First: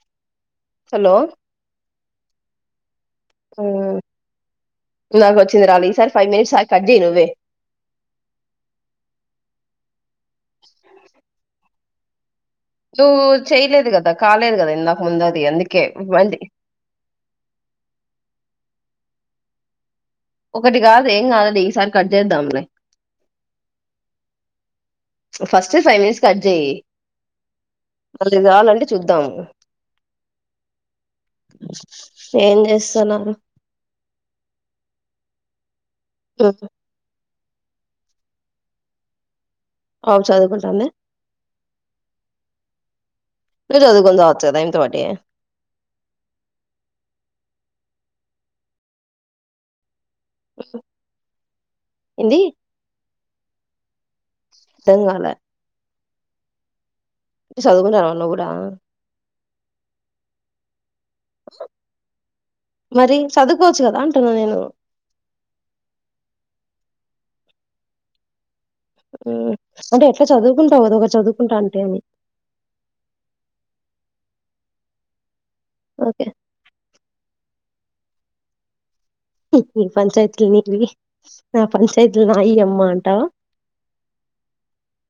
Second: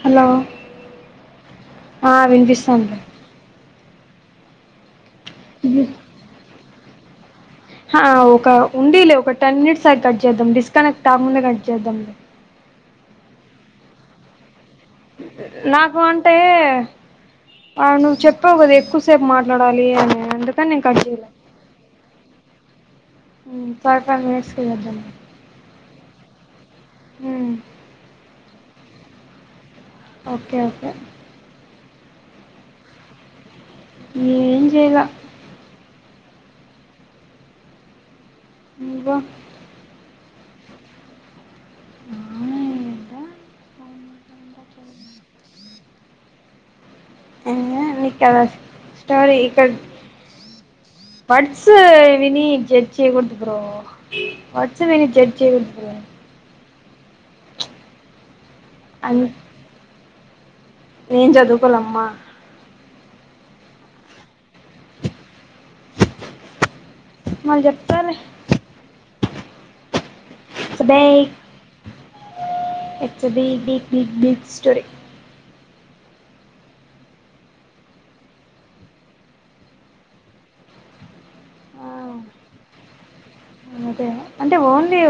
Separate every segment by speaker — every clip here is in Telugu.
Speaker 1: హలో
Speaker 2: హలో
Speaker 1: ఆ వినిపిసస్థాంది
Speaker 2: ఆ నాకు వచ్చంది రాలే ఈ సారి ఫైవ్ మినిట్స్ ఆగి కట్ జెయి నువ్వే
Speaker 1: హ ఒక ఉండి లే ఒక టెన్ మినిట్స్ ఆగి కట్ చేద్దాం డిస్కనెక్ట్ కాక ముందే కట్ చేద్దాం
Speaker 2: ను చెయలేదు కదా కాలేదు కదా ఇందాక ముందది అందుకే
Speaker 1: నాకు అంటే
Speaker 2: మంది
Speaker 1: నువ్వు చెప్పావు కదా ఎక్కు సేపు మాట్లాడాలి అని అందుకని
Speaker 2: ఒకటి
Speaker 1: నేను కట్
Speaker 2: కాదు ఏం
Speaker 1: చేయలే
Speaker 2: కాదది ఈసారి కట్ చేేద్దాంలే
Speaker 1: మ్ ఫైవ్ ఫైవ్ మినిట్స్కి చేద్దాంలే
Speaker 2: ఫస్ట్ ఫైవ్ మినిట్స్ కట్ చేయి
Speaker 1: హ్మ్
Speaker 2: మళ్ళీ కావాలంటే చూద్దాము
Speaker 1: ఓకే ఓకే
Speaker 2: ఏం చేస్తున్నారు.
Speaker 1: ఏం చేయలా
Speaker 2: [unintelligible]
Speaker 1: వా
Speaker 2: పాప చదుకుంటందా ను చదు [inaudible]
Speaker 1: మీకులా స్టోరీ ఇక్క వర్డ్స్
Speaker 2: ఏంది
Speaker 1: వినీ జడ్జ్ చేయకూడదు బ్రో వర్డ్స్
Speaker 2: అర్థం
Speaker 1: విని జడ్జ్ చేయదు.
Speaker 2: అ చదువుకుంటారు వాన్ను కూడా
Speaker 1: నేం చదువుకోలమ్మా
Speaker 2: మరి చదువుకోవచ్చు కదా అంటును నేను
Speaker 1: మళ్ళ చెప్తారు
Speaker 2: హా అంటే ఎట్లా చదువుకుంటావు కదొ ఒక
Speaker 1: బిగ్
Speaker 2: చదువుకుంటా అంటే అని
Speaker 1: స్టోరి
Speaker 2: ఓకే ఈ పంచాయతీల నీవి నా పంచాయతీల నాయి అమ్మ అంటా
Speaker 1: అదే అంటే ఓన్లీ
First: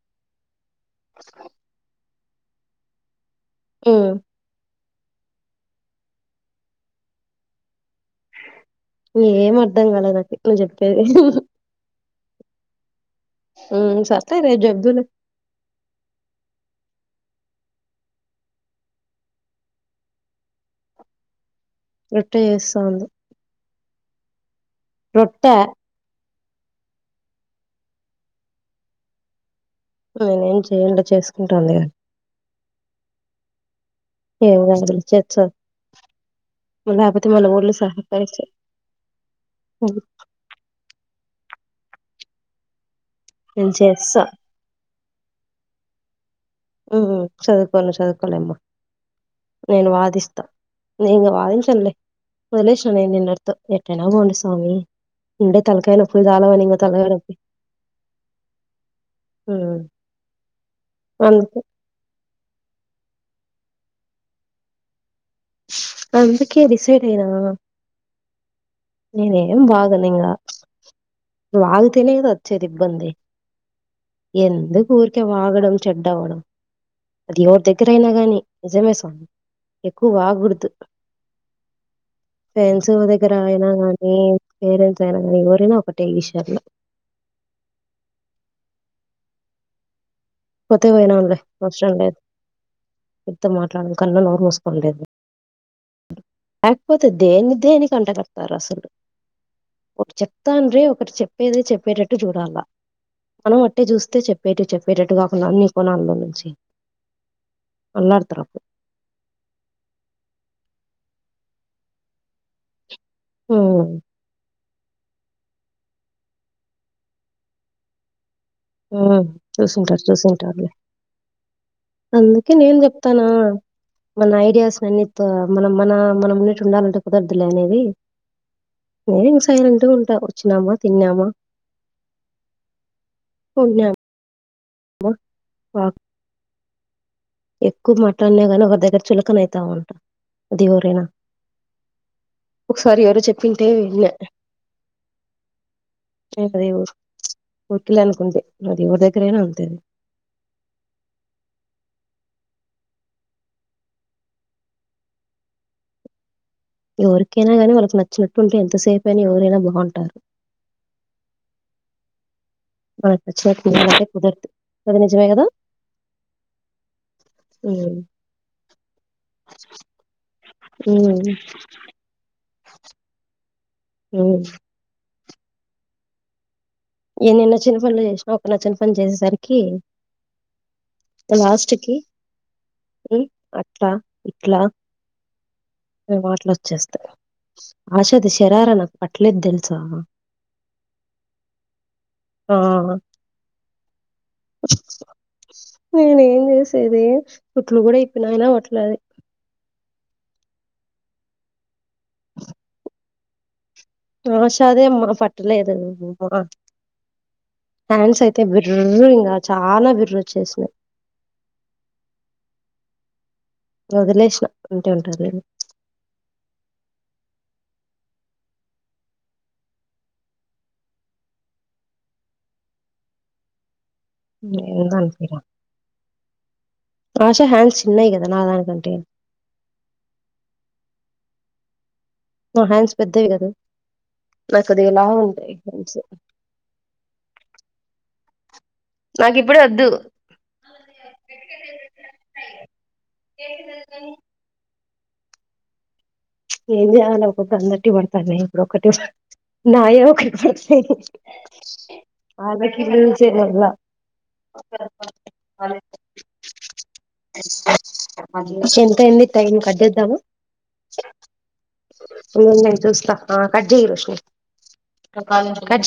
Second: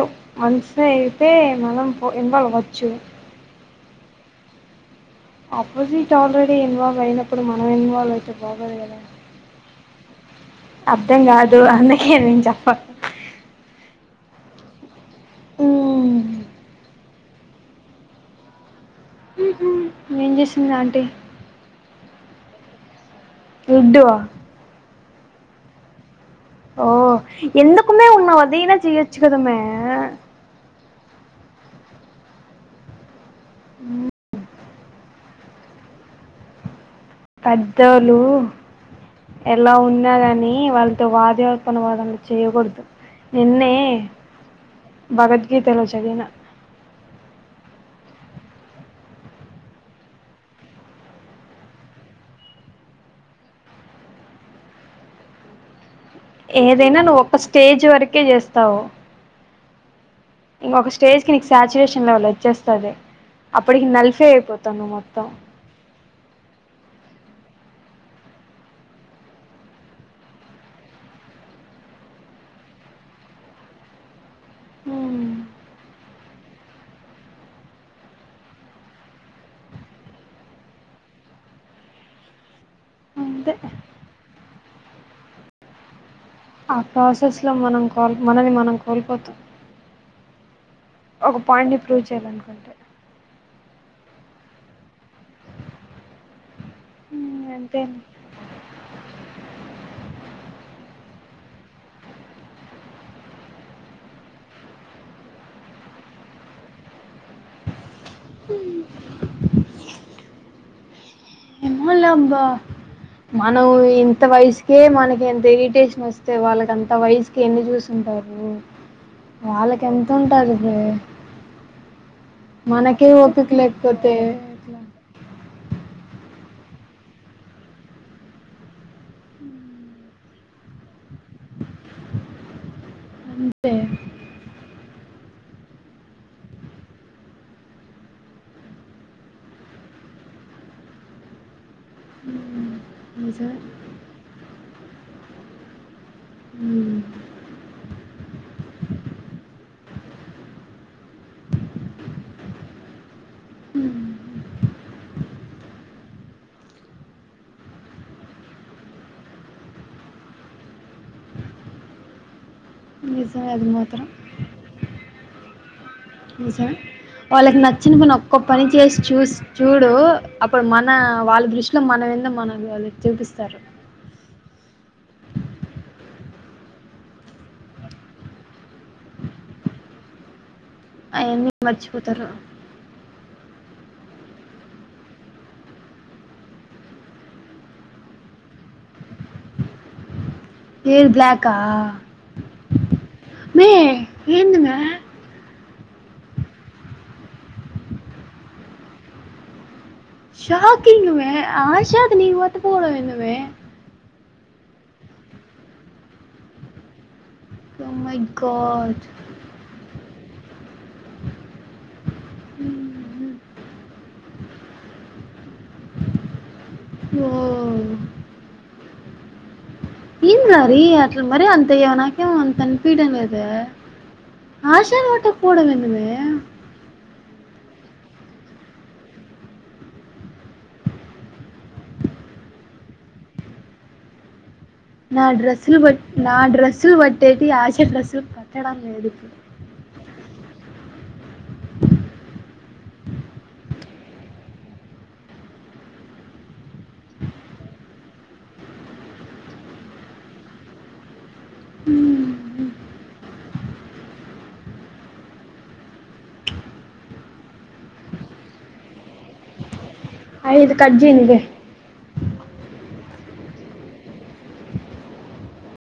Speaker 1: వన్స్ అయితే మనం ఓ ఇన్వాల్వ్ వచ్చు
Speaker 2: హమ్
Speaker 1: ఆపోజట్ ఆల్్రెడి ఇన్వావల్వ్ అయినప్పుడు మనం ఇన్వాల్వ్ అయిప్పు బాద
Speaker 2: ఏం అర్థం కాలే నాకి నువ్వు చెప్పేది.
Speaker 1: అబ్ధంగా కాదు అన్నకే చెప్ప
Speaker 2: సస్తా రేపు చెబ్డువులే
Speaker 1: నేం చేసింది అంటే
Speaker 2: రొట్టె చేస్తోంది
Speaker 1: రోడు ఆ
Speaker 2: రొట్ట
Speaker 1: ఓ ఎందుకుమే ఉన్న వదనా జచ్చుకుదుమే
Speaker 2: అ ఎం అయినా చెయ్యండి చేసుకుంటాంది
Speaker 1: ఉ
Speaker 2: ఏ స
Speaker 1: పెద్దోళ్లు ఎలా
Speaker 2: హ్మ్.
Speaker 1: ఉన్నా కాని వాళ్ళు కొ వాదో అనువాదలు చేయకూడదు
Speaker 2: నేను చేస్తా
Speaker 1: భగద్గీతలో చదివిన
Speaker 2: చదుకో చదుకోలేమ్మ నేను వాదిస్తా ఇంక వాదించానులే వదిలేసాను నేను నిన్నర్తో ఎట్టైనా బోండి స్వామి ఉండే తలకాయిన
Speaker 1: ఏదైనా నువ్వు ఒక స్టేజ్ వరకే చేస్తావు
Speaker 2: ఆ
Speaker 1: ఇంక స్టేజ కి నీ సాాచురేషన్ లెవెల్ వచ్చే వస్తుదే అప్పటికి నలిఫే అయిపోతా నువ్వు మొత్తం
Speaker 2: అందుకే డిసైడ్ అయనా నేనేం బాగను ఇకా బాగుతేనే కదా వచ్చేది ఇబ్బంది ఎందు కూరిక
Speaker 1: హ్మ్
Speaker 2: వాగడం చెడ్డవడం అది ఎవరి దగ్గరయినా గాని నిజమే స్వామి ఎక్కువ వాగకూడదు ఫ్రెండ్స్ దగ్గర
Speaker 1: అంతే
Speaker 2: ఉ ఎవరైనా ఒక
Speaker 1: ఆ ప్రాసెస్ లో మనం కాల్ మనని మనం కోల్పోతు
Speaker 2: పోతే పోయినాంలే అవసరం లేదు.
Speaker 1: చేయాలనుకుంటే
Speaker 2: ఎంతో మాట్లాడచ్చు. కన్న నోరు మూసుకోండేదు లేకపోతే
Speaker 1: హ్మ్
Speaker 2: దేని
Speaker 1: అంతే
Speaker 2: దేనికి అంటకడతారు. అసలు ఒక చెక్క తండ్రి ఒకటి చెప్పేది చెప్పేటట్టు చూడాలా, మనం అట్టే చూస్తే చెప్పేటటు చెప్పేటట్టు కాకుండా అన్ని కోణాల్లో నుంచి. అల్లరిత్రే
Speaker 1: ఎమో లంబ మనం
Speaker 2: హ్మ్.
Speaker 1: ఇంత వయసు కే మనకి ఎంత ఇరిటేషన్ వస్తే వాళ్ళకింత వయసుకి ఎన్ని చూసుంటారు.
Speaker 2: ఉ
Speaker 1: వాళ్ళకి
Speaker 2: చూసింటారు
Speaker 1: ఎంత ఉంటది
Speaker 2: చూసింటారులే
Speaker 1: బే
Speaker 2: అందుకే నేను
Speaker 1: మనకే
Speaker 2: చెప్తాను.
Speaker 1: ఓపిక లేకపోతే
Speaker 2: మన ఐడియాస్
Speaker 1: ఎట్లా
Speaker 2: అన్ని మన మన మన మున్నిట్ ఉండాలంటే కుదరదులే అనేది నేను ఇంక సైలెంట్గా ఉంటా వచ్చినామా తిన్నామా
Speaker 1: అంతే
Speaker 2: పోనా [unintelligible] ఎక్కువ మటన్నగాని ఒకరి దగ్గర చులకన అవుతా అంట. అది ఎవరైనా
Speaker 1: మ్మ్.
Speaker 2: ఒకసారి ఎవరు
Speaker 1: నిజమే
Speaker 2: చెప్పింటే విన్న నది
Speaker 1: మ్మ్.
Speaker 2: ఊరికిల అనుకుంటే అది ఎవరి దగ్గరైనా అంతే. ఎవరికైనా గానీ వాళ్ళకి నచ్చినట్టు ఉంటే, ఎంతసేపు అయినా ఎవరైనా బాగుంటారు.
Speaker 1: నిజమే
Speaker 2: చ్చే
Speaker 1: అది మాత్రం
Speaker 2: కుదుర్తు అదిన నిజమే కదా
Speaker 1: వాళ్ళకి
Speaker 2: ఉమ్
Speaker 1: నచ్చిన పని ఒక్క పని చేసి చూ చూడు అప్పుడు మన
Speaker 2: ఉమ్
Speaker 1: వాళ్ళ దృష్టిలో మన వింద మన వాళ్ళ చూపిస్తారు.
Speaker 2: ఉమ్ ఎన్ని నచ్చిన పనులు చేసినా, ఒక నచ్చిన పని చేసేసరికి
Speaker 1: అవన్నీ
Speaker 2: లాస్ట్ కీ
Speaker 1: మర్చిపోతారు
Speaker 2: ఉ ఇలా ఇట్లా మే మాట్లొచ్చేస్తాయి ఆషాది శరారా నాకు పట్టలేదు తెలుసా.
Speaker 1: ఇది బ్లాక్ క
Speaker 2: ఆ
Speaker 1: ఎందిమే
Speaker 2: నేను ఏం చేసేది కుట్లు కూడా ఇప్పినా, అయిన అవట్లేదు.
Speaker 1: షాకింగ్మే ఆషాద్ న మట్ పోడం ఎమే
Speaker 2: ఆషదే అమ్మా పట్టలే ఎదు అమ్మా
Speaker 1: మై
Speaker 2: న్యాన్స్ ఐతే
Speaker 1: గాడ్
Speaker 2: బిర్రు ఇంగ చాలా బిర్రు చేసిన వదిలేసిన అంటే ఉంటారుడి
Speaker 1: ఓ ఎం దారీ అట్ల మరి అంత యన నాకు అంతా ఏమి అనిపీయ్యాడమ్ లేదు ఆ చీర కట్టుకుపోవడం ఎందిమే
Speaker 2: ఆషా హ్యాండ్స్ చిన్నవి కదా నాదాని కంటే నా హ్యాండ్స్ పెద్దవి కదా
Speaker 1: నా డ్రస్సులు బట్ నా డ్రెస్సులు బట్టేటి ఆశా డ్రస్సులు
Speaker 2: నాకి ఇప్పుడే వద్దు [inaudible] ఏంది అయిన అందరికీ పడతాండాయి ఇప్పుడు ఒకటి సారి నాయి ఒక్క టెన్స్ న్ వాళ్ళాకి లూజె మాళ్ళా ఎంత అయింది టైం కట్టెద్దామా
Speaker 1: అయితే కట్ చెయ్ నువ్వే
Speaker 2: అన్నం తినిపిస్తా ఆ కట్ చెయ్ పస్ట్ నువ్వు కట్ చెయ్